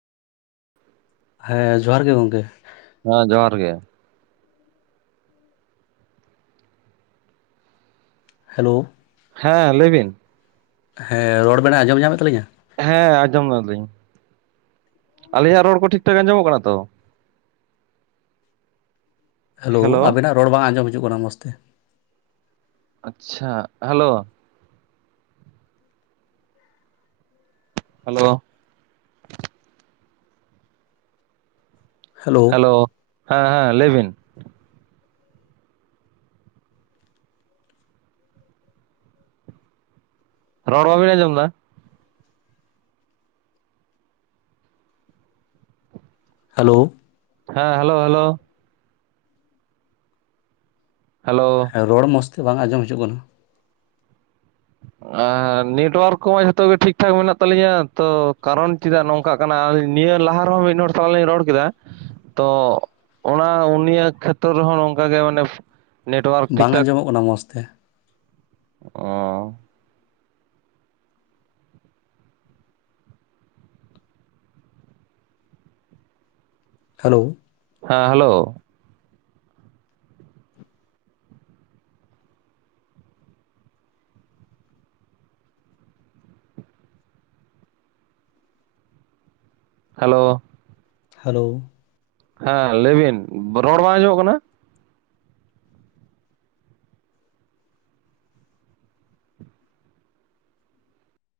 ᱦᱮᱸ ᱡᱚᱦᱟᱨ ᱜᱮ ᱜᱚᱝᱠᱮ। ᱦᱮᱸ ᱡᱚᱦᱟᱨ ᱜᱮ। ᱦᱮᱞᱳ, ᱦᱮᱸ ᱞᱟᱹᱭ ᱵᱤᱱ। ᱦᱮᱸ ᱨᱚᱲ ᱵᱮᱱ ᱟᱸᱡᱚᱢ ᱧᱟᱢᱮᱫ ᱛᱟᱹᱞᱤᱧᱟ᱾ ᱦᱮᱸ ᱟᱸᱡᱚᱢ ᱫᱟᱞᱤᱧ᱾ ᱟᱞᱤᱧᱟᱜ ᱨᱚᱲ ᱠᱚ ᱴᱷᱤᱠ ᱴᱷᱟᱠ ᱟᱸᱡᱚᱢᱚᱜ ᱠᱟᱱᱟ ᱛᱚ? ᱦᱮᱞᱳ ᱟᱵᱮᱱᱟᱜ ᱨᱚᱲ ᱵᱟᱝ ᱟᱸᱡᱚᱢ ᱦᱤᱡᱩᱜ ᱠᱟᱱᱟ ᱢᱚᱡᱽ ᱛᱮ᱾ ᱟᱪᱪᱷᱟ ᱦᱮᱞᱳ, ᱦᱮᱞᱳ, ᱦᱮᱞᱳ ᱦᱮᱸ ᱦᱮᱸ ᱞᱟᱹᱭ ᱵᱤᱱ? ᱨᱚᱲ ᱵᱟᱝᱵᱤᱱ ᱟᱡᱚᱢᱫᱟ? ᱦᱮᱞᱳ, ᱦᱮᱸ ᱦᱮᱞᱳ ᱦᱮᱞᱳ, ᱦᱮᱞᱳ, ᱦᱮᱸ ᱨᱚᱲ ᱢᱚᱡᱽ ᱛᱮ ᱵᱟᱝ ᱟᱸᱡᱚᱢ ᱦᱤᱡᱩᱜ ᱠᱟᱱᱟ᱾ ᱮᱸ ᱱᱮᱴᱣᱟᱨᱠ ᱠᱚᱢᱟ ᱡᱷᱚᱛᱚ ᱜᱮ ᱴᱷᱤᱠ ᱴᱷᱟᱠ ᱢᱮᱱᱟᱜ ᱛᱟᱹᱟᱞᱤᱧᱟ ᱛᱚ ᱠᱟᱨᱚᱱ ᱪᱮᱫᱟᱜ ᱱᱚᱝᱠᱟ ᱠᱟᱱᱟ ᱱᱤᱭᱟᱹ ᱞᱟᱦᱟ ᱨᱮᱦᱚᱸ ᱢᱤᱫ ᱦᱚᱲ ᱥᱟᱣ ᱞᱤᱧ ᱨᱚᱲ ᱠᱮᱫᱟ ᱛᱚ ᱚᱱᱟ ᱩᱱᱤᱭᱟᱜ ᱠᱷᱮᱛᱨᱨ ᱨᱮᱦᱚᱸ ᱱᱚᱝᱠᱟᱜᱮ ᱢᱟᱱᱮ ᱱᱮᱴᱣᱟᱨᱠ ᱴᱷᱤᱠ ᱵᱟᱝ ᱴᱷᱟᱠ ᱟᱸᱡᱚᱢᱚᱜ ᱠᱟᱱᱟ ᱢᱚᱡᱽ ᱛᱮ᱾ ᱚ᱾ ᱦᱮᱞᱳ, ᱦᱮᱸ ᱦᱮᱞᱳ? ᱦᱮᱞᱳ, ᱦᱮᱞᱳ, ᱦᱮᱸ ᱞᱟᱹᱭ ᱵᱤᱱ ᱨᱚᱲ ᱵᱟᱝ ᱟᱡᱚᱢᱚᱜ ᱠᱟᱱᱟ?